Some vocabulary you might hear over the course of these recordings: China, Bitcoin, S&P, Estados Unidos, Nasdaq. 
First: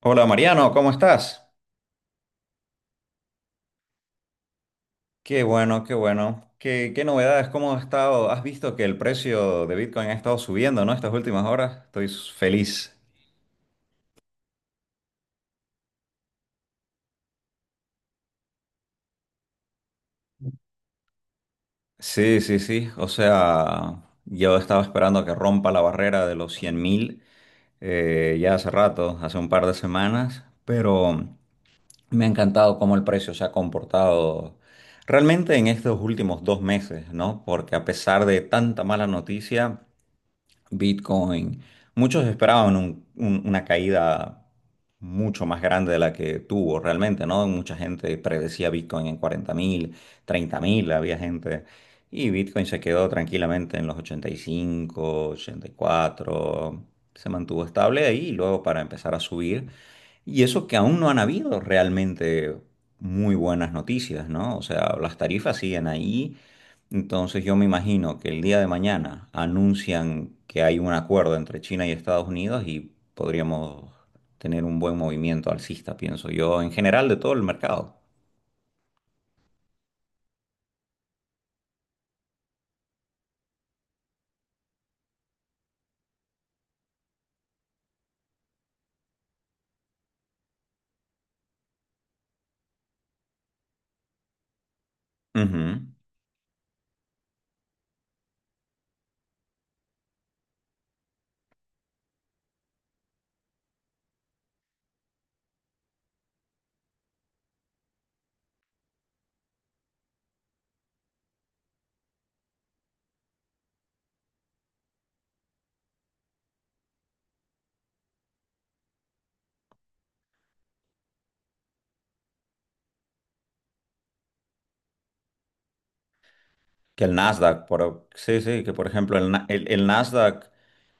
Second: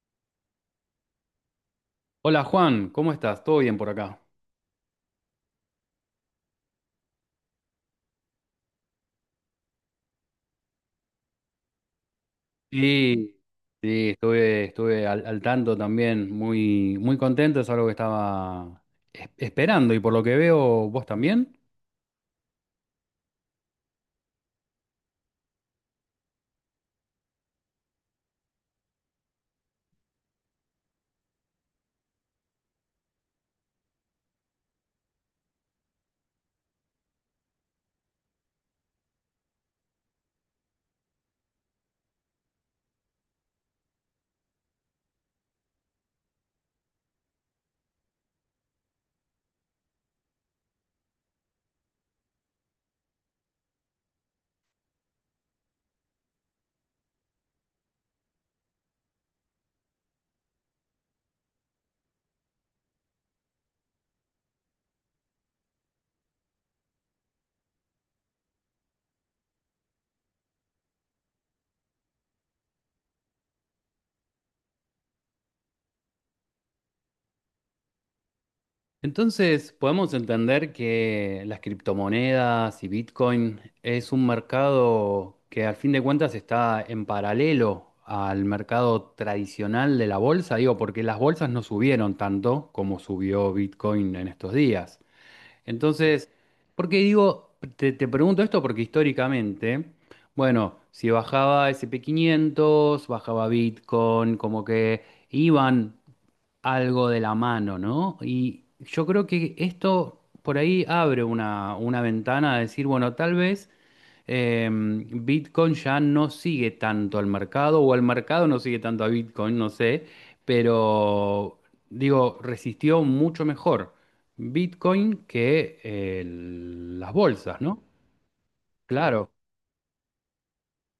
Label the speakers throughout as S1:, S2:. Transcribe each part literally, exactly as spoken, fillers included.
S1: Hola Mariano, ¿cómo estás?
S2: Hola Juan, ¿cómo estás? ¿Todo bien por acá?
S1: Qué bueno, qué bueno. ¿Qué, qué novedades? ¿Cómo has estado? ¿Has visto que el precio de Bitcoin ha estado subiendo, ¿no? Estas últimas horas. Estoy feliz.
S2: Sí, sí, estuve, estuve al, al tanto también, muy, muy contento, es algo que estaba es- esperando y por lo que veo vos también.
S1: Sí, sí, sí. O sea, yo estaba esperando que rompa la barrera de los cien mil eh, ya hace rato, hace un par de semanas, pero me ha encantado cómo el precio se ha comportado realmente en estos últimos dos meses, ¿no? Porque a pesar de tanta mala noticia, Bitcoin, muchos esperaban un- un- una caída mucho más grande de la que tuvo realmente, ¿no? Mucha gente predecía Bitcoin en cuarenta mil, treinta mil, había gente. Y Bitcoin se quedó tranquilamente en los ochenta, ochenta y cinco, ochenta y cuatro, se mantuvo estable ahí y luego para empezar a subir, y eso que aún no han habido realmente muy buenas noticias, ¿no? O sea, las tarifas siguen ahí. Entonces yo me imagino que el día de mañana anuncian que hay un acuerdo entre China y Estados Unidos y podríamos tener un buen movimiento alcista, pienso yo, en general de todo el mercado.
S2: Entonces, podemos entender que las criptomonedas y Bitcoin es un mercado que al fin de cuentas está en paralelo al mercado tradicional de la bolsa, digo, porque las bolsas no subieron tanto como subió Bitcoin en estos días.
S1: Ujú.
S2: Entonces, porque digo, te, te pregunto esto? Porque históricamente, bueno, si bajaba ese and pe quinientos, bajaba Bitcoin, como que iban algo de la mano, ¿no? Y yo creo que esto por ahí abre una, una ventana a decir, bueno, tal vez eh, Bitcoin ya no sigue tanto al mercado, o al mercado no sigue tanto a Bitcoin, no sé, pero digo, resistió mucho mejor Bitcoin que eh,
S1: Que
S2: las
S1: el
S2: bolsas,
S1: Nasdaq,
S2: ¿no?
S1: por, sí, sí, que por ejemplo el,
S2: Claro.
S1: Na- el, el Nasdaq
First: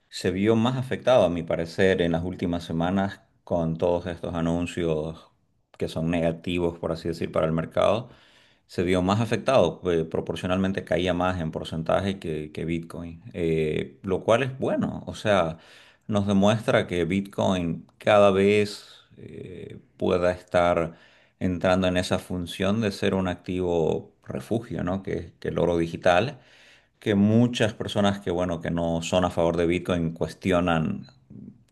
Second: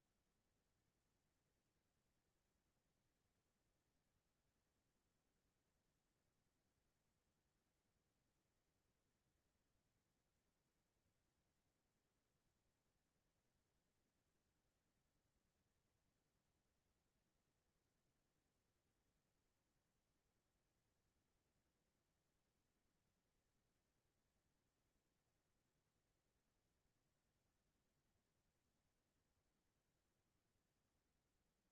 S1: se vio más afectado, a mi parecer, en las últimas semanas con todos estos anuncios que son negativos, por así decir, para el mercado. Se vio más afectado, eh, proporcionalmente caía más en porcentaje que, que Bitcoin, eh, lo cual es bueno. O sea, nos demuestra que Bitcoin cada vez eh, pueda estar entrando en esa función de ser un activo refugio, ¿no? Que, que el oro digital, que muchas personas que, bueno, que no son a favor de Bitcoin cuestionan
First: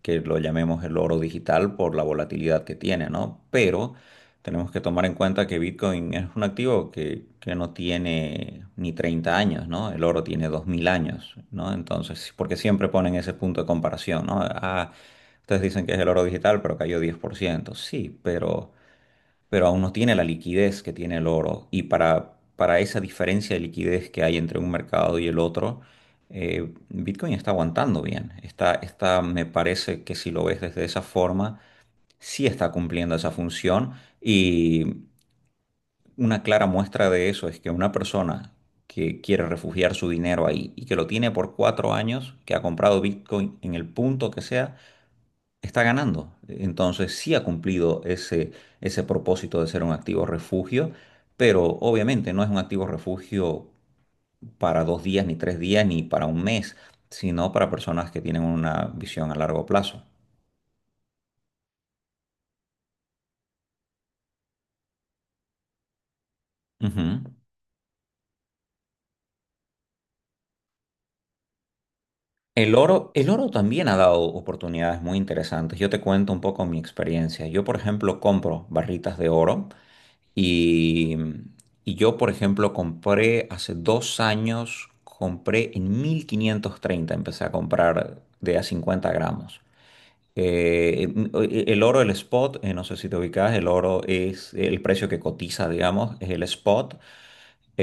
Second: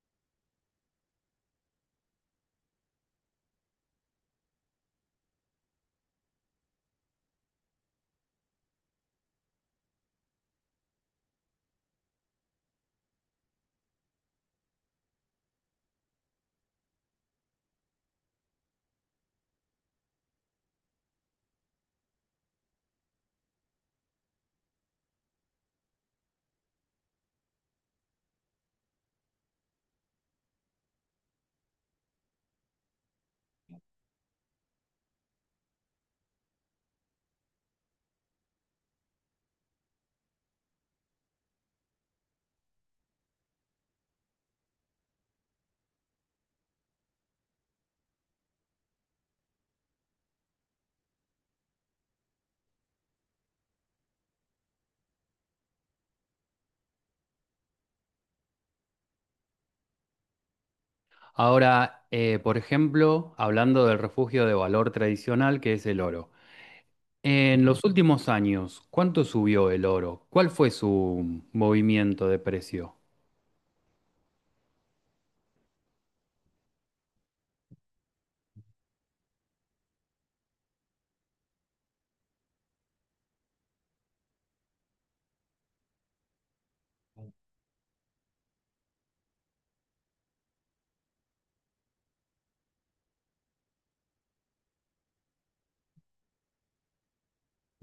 S1: que lo llamemos el oro digital por la volatilidad que tiene, ¿no? Pero tenemos que tomar en cuenta que Bitcoin es un activo que, que no tiene ni treinta años, ¿no? El oro tiene dos mil años, ¿no? Entonces, porque siempre ponen ese punto de comparación, ¿no? Ah, ustedes dicen que es el oro digital, pero cayó diez por ciento. Sí, pero pero aún no tiene la liquidez que tiene el oro. Y para, para esa diferencia de liquidez que hay entre un mercado y el otro, eh, Bitcoin está aguantando bien. Está, está, me parece que si lo ves desde esa forma, sí está cumpliendo esa función. Y una clara muestra de eso es que una persona que quiere refugiar su dinero ahí y que lo tiene por cuatro años, que ha comprado Bitcoin en el punto que sea, está ganando. Entonces sí ha cumplido ese, ese propósito de ser un activo refugio, pero obviamente no es un activo refugio para dos días, ni tres días, ni para un mes, sino para personas que tienen una visión a largo plazo.
S2: Ahora, eh, por ejemplo, hablando del refugio de valor tradicional que es el oro.
S1: Ujú.
S2: En los últimos años, ¿cuánto subió el oro? ¿Cuál fue su movimiento de
S1: El
S2: precio?
S1: oro, el oro también ha dado oportunidades muy interesantes. Yo te cuento un poco mi experiencia. Yo, por ejemplo, compro barritas de oro. Y, y yo, por ejemplo, compré hace dos años, compré en mil quinientos treinta, empecé a comprar de a cincuenta gramos. Eh, em, o- e- el oro, el spot, eh, no sé si te ubicas, el oro es el precio que cotiza, digamos, es el spot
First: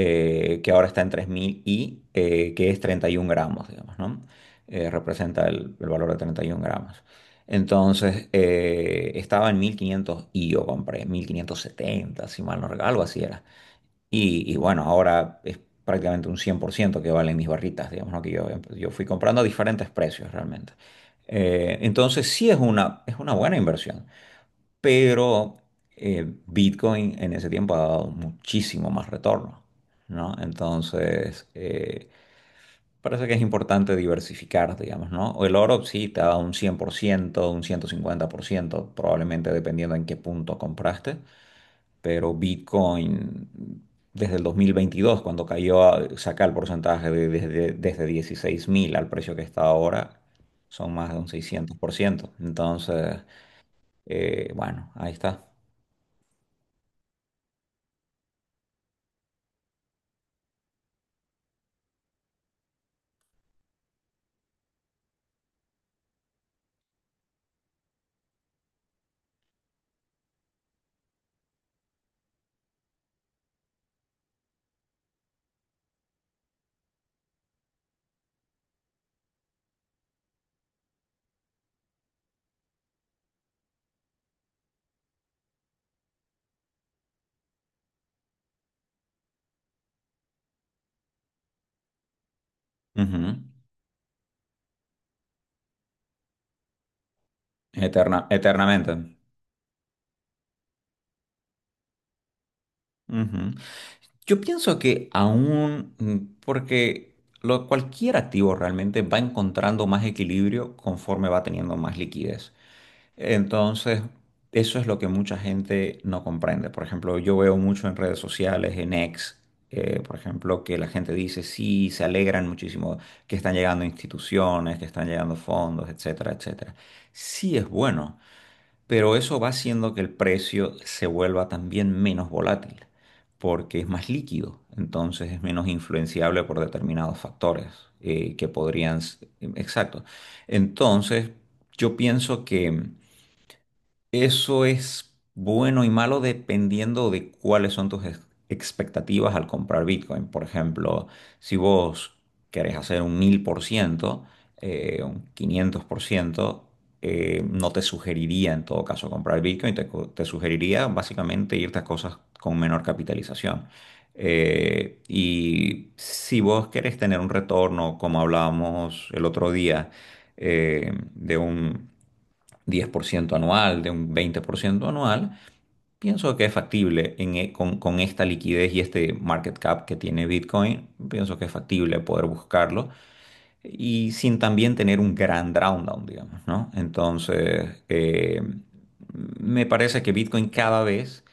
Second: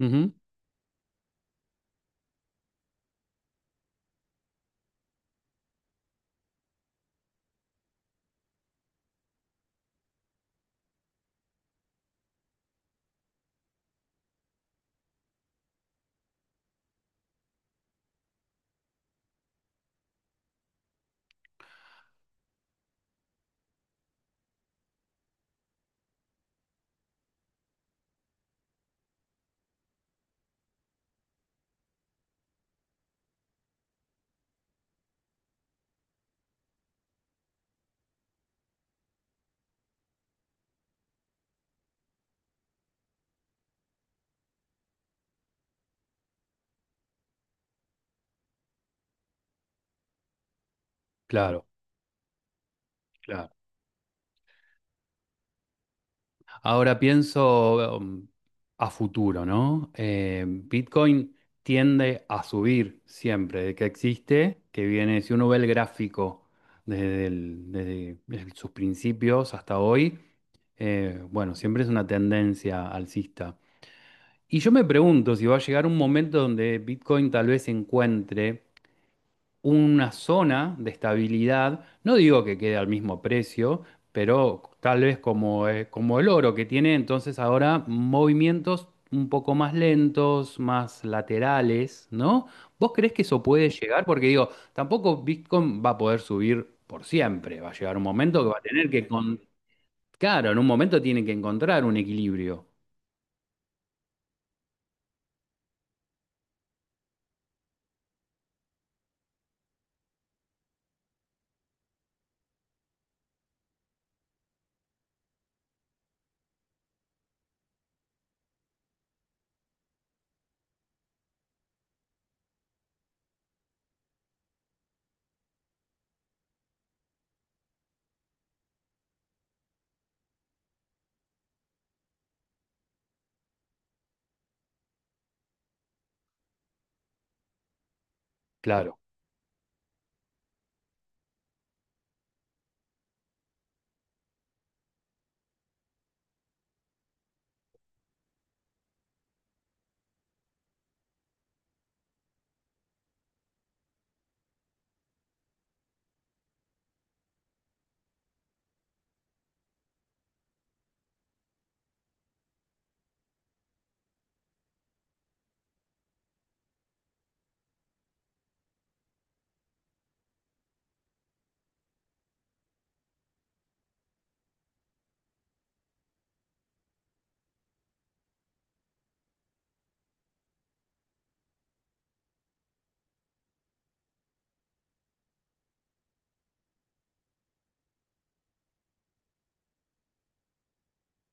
S2: Ujú.
S1: que ahora está en tres mil y eh, que es treinta y un gramos, digamos, ¿no? Eh, representa el, el valor de treinta y un gramos. Entonces, eh, estaba en mil quinientos y yo compré mil quinientos setenta, si mal no recuerdo, algo así era. Y, y bueno, ahora es prácticamente un cien por ciento que valen mis barritas, digamos, ¿no? Que yo, yo fui comprando a diferentes precios realmente. Eh, entonces, sí es una, es una buena inversión, pero eh, Bitcoin en ese tiempo ha dado muchísimo más retorno, ¿no? Entonces, eh, parece que es importante diversificar, digamos, ¿no? O el oro sí te ha dado un cien por ciento, un ciento, cincuenta por ciento, probablemente dependiendo en qué punto compraste, pero Bitcoin... Desde el dos mil veintidós cuando cayó, a- saca el porcentaje de- desde, desde dieciséis mil al precio que está ahora, son más de un
S2: Claro,
S1: seiscientos por ciento. Entonces,
S2: claro.
S1: eh, bueno, ahí está.
S2: Ahora pienso um, a futuro, ¿no? Eh, Bitcoin tiende a subir siempre, de que existe, que viene, si uno ve el gráfico desde, el- desde el- sus principios hasta hoy, eh, bueno, siempre es una tendencia alcista. Y yo me pregunto si va a llegar un momento donde Bitcoin tal vez encuentre una zona de estabilidad, no digo que quede al mismo precio, pero tal vez como, eh, como el oro que tiene entonces ahora movimientos un poco más lentos, más laterales, ¿no? ¿Vos crees que
S1: Ujú.
S2: eso puede llegar? Porque digo, tampoco Bitcoin va a poder subir por siempre, va a llegar un
S1: Eterna,
S2: momento que va a tener
S1: eternamente.
S2: que, con... claro, en un momento tiene que encontrar un equilibrio.
S1: Ujú. Yo pienso que aún, mm, porque lo, cualquier activo realmente va encontrando más equilibrio conforme va teniendo más liquidez. Entonces, eso es lo que mucha gente no comprende. Por ejemplo, yo veo mucho en redes sociales, en X, eh, por ejemplo, que la gente dice, sí, se alegran muchísimo que están llegando instituciones, que están llegando fondos, etcétera, etcétera. Sí es bueno, pero eso va haciendo que el precio se vuelva también menos volátil, porque es más líquido, entonces es menos influenciable por determinados factores eh, que podrían...
S2: Claro,
S1: s- Exacto. Entonces, yo pienso que... Eso es bueno y malo dependiendo de cuáles son tus ex- expectativas al comprar Bitcoin. Por ejemplo, si vos querés hacer un mil por ciento, eh, un quinientos por ciento, eh, no te sugeriría en todo caso comprar Bitcoin, te, co- te sugeriría básicamente irte a cosas con menor capitalización. Eh, y si vos querés tener un retorno, como hablábamos el otro día, eh, de un diez por ciento anual, de un veinte por ciento anual, pienso que es factible en e- con, con esta liquidez y este market cap que tiene Bitcoin, pienso que es factible poder buscarlo y sin también tener un gran down, digamos, ¿no? Entonces, eh, me parece que Bitcoin cada vez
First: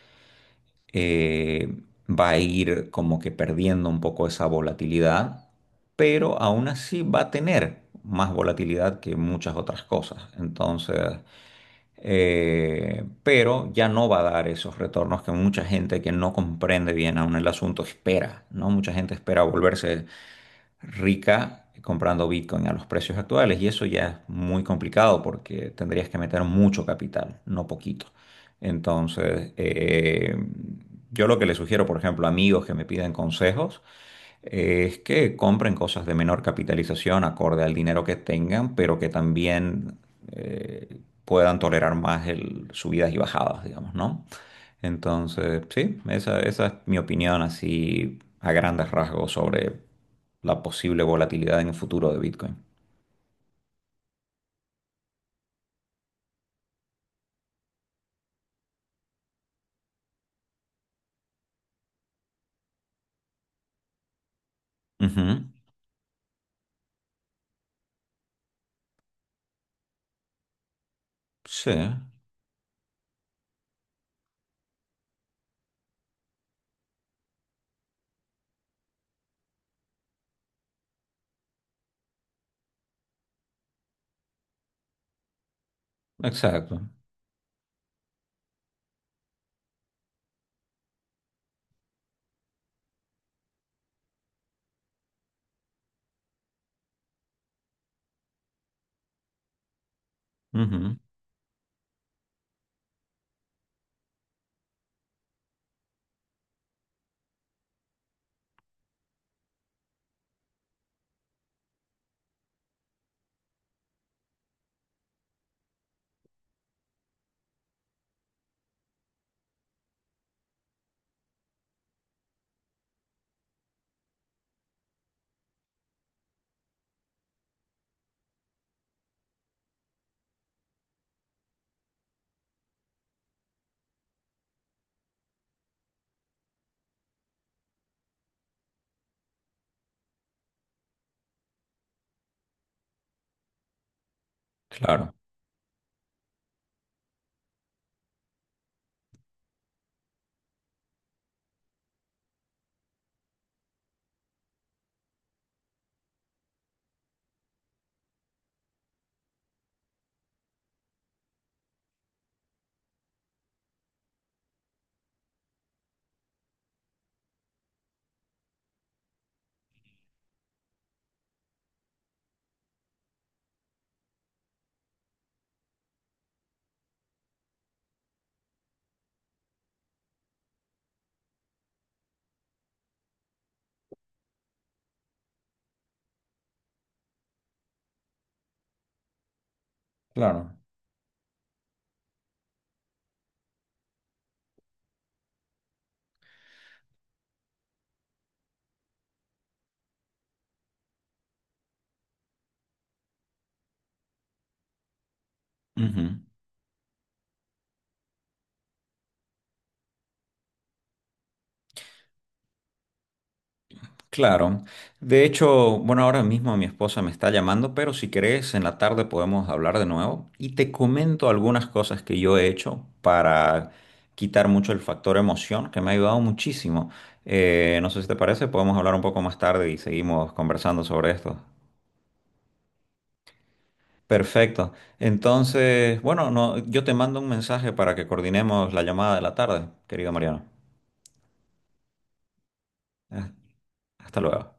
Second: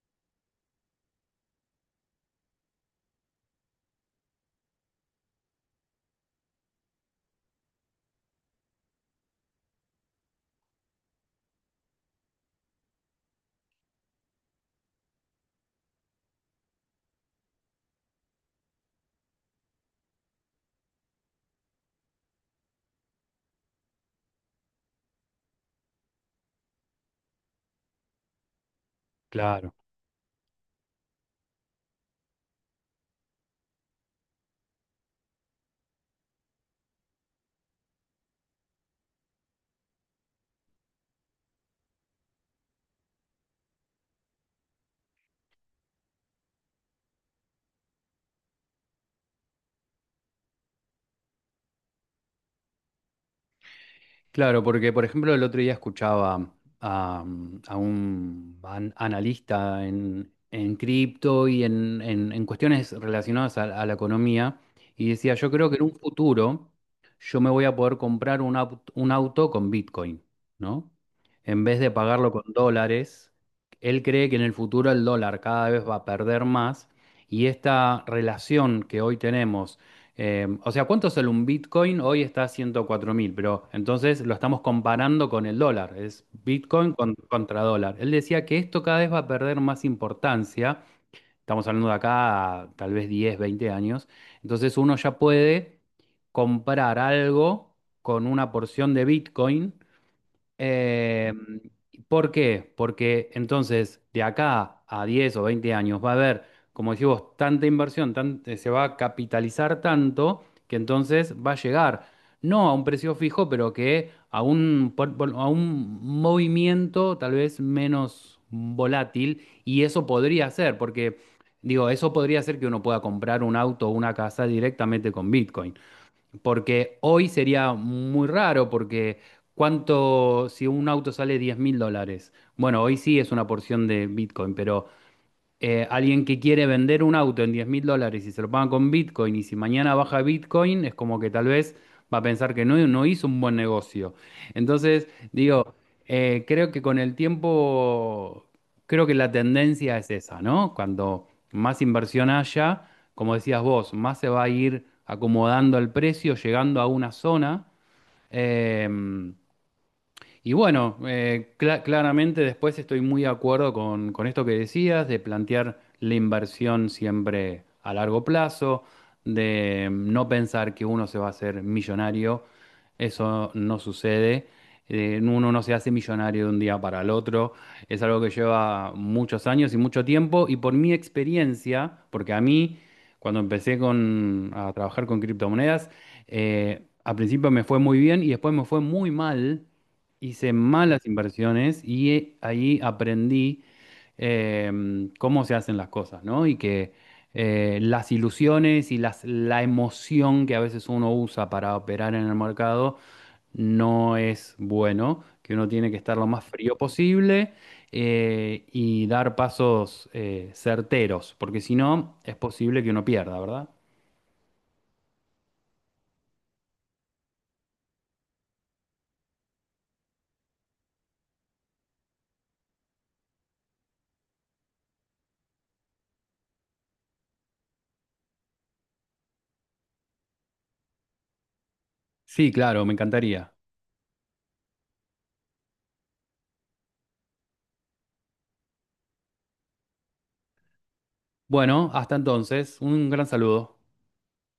S1: eh, va a ir como que perdiendo un poco esa volatilidad, pero aún así va a tener más volatilidad que muchas otras cosas. Entonces, eh, pero ya no va a dar esos retornos que mucha gente que no comprende bien aún el asunto espera, ¿no? Mucha gente espera volverse rica comprando Bitcoin a los precios actuales y eso ya es muy complicado porque tendrías que meter mucho capital, no poquito. Entonces,
S2: claro.
S1: eh, yo lo que le sugiero, por ejemplo, a amigos que me piden consejos, eh, es que compren cosas de menor capitalización acorde al dinero que tengan, pero que también eh, puedan tolerar más el, subidas y bajadas, digamos, ¿no? Entonces, sí, esa, esa es mi opinión así a grandes rasgos sobre la posible volatilidad en el futuro de Bitcoin.
S2: Claro, porque por ejemplo el otro día escuchaba a, mm, a un an- analista en, en cripto y en, en- en cuestiones relacionadas a, a la economía y decía,
S1: Ujú,
S2: yo creo que en un futuro yo me voy a poder comprar un, au- un auto con Bitcoin, ¿no? En
S1: sí,
S2: vez de pagarlo con dólares, él cree que en el futuro el dólar cada vez va a perder más y esta relación que hoy tenemos eh, o sea, ¿cuánto sale un Bitcoin? Hoy está a ciento cuatro mil, pero entonces lo estamos comparando con el dólar. Es
S1: exacto.
S2: Bitcoin con- contra dólar. Él decía que esto cada vez va a perder más importancia. Estamos hablando de acá a tal vez diez, veinte años. Entonces uno ya puede comprar algo con una porción de Bitcoin
S1: Ujú,
S2: eh, ¿por qué? Porque entonces de acá a diez o veinte años va a haber, como decís vos, tanta inversión, tan- eh, se va a capitalizar tanto que entonces va a llegar, no a un precio fijo, pero que a un, por- por- a un movimiento tal vez menos volátil y eso podría ser, porque digo, eso podría ser que uno pueda comprar un auto o una casa directamente con Bitcoin. Porque hoy sería muy raro, porque cuánto, si un auto sale diez mil dólares, bueno, hoy sí es una porción de Bitcoin, pero eh, alguien que quiere vender un auto en diez mil dólares y se lo paga con Bitcoin y si mañana baja Bitcoin es como que tal vez va a pensar que no, no hizo un buen negocio. Entonces,
S1: claro,
S2: digo, eh, creo que con el tiempo, creo que la tendencia es esa, ¿no? Cuando más inversión haya, como decías vos, más se va a ir acomodando el precio, llegando a una zona. em, y bueno, eh, cla- claramente después estoy muy de acuerdo con, con esto que decías, de plantear la inversión siempre a largo plazo, de no pensar que uno se va a hacer millonario, eso no sucede. Eh, uno no se hace millonario de un día para el otro, es algo que lleva muchos años y mucho tiempo, y por mi experiencia, porque a mí, cuando empecé con, a trabajar con criptomonedas, eh, al principio me fue muy bien y después me fue muy mal, hice
S1: claro.
S2: malas inversiones y eh, ahí aprendí em, cómo se hacen las cosas, ¿no? Y que eh, las ilusiones y las, la emoción que a veces uno usa para operar en el mercado no es bueno, que uno tiene que estar
S1: Ujú.
S2: lo más frío posible eh, y dar pasos eh, certeros, porque si no es posible que uno pierda, ¿verdad?
S1: Claro. De hecho, bueno, ahora mismo mi esposa me está llamando, pero si querés, en la tarde podemos hablar de nuevo y te comento algunas cosas que yo he hecho para quitar mucho el factor emoción, que me ha ayudado muchísimo. Eh, no sé si te parece, podemos hablar un poco más tarde y seguimos conversando sobre esto.
S2: Sí, claro, me encantaría.
S1: Perfecto. Entonces, bueno, no, yo te mando un mensaje para que coordinemos la llamada de la tarde, querido Mariano.
S2: Bueno, hasta entonces, un
S1: Eh,
S2: gran saludo.
S1: Hasta luego.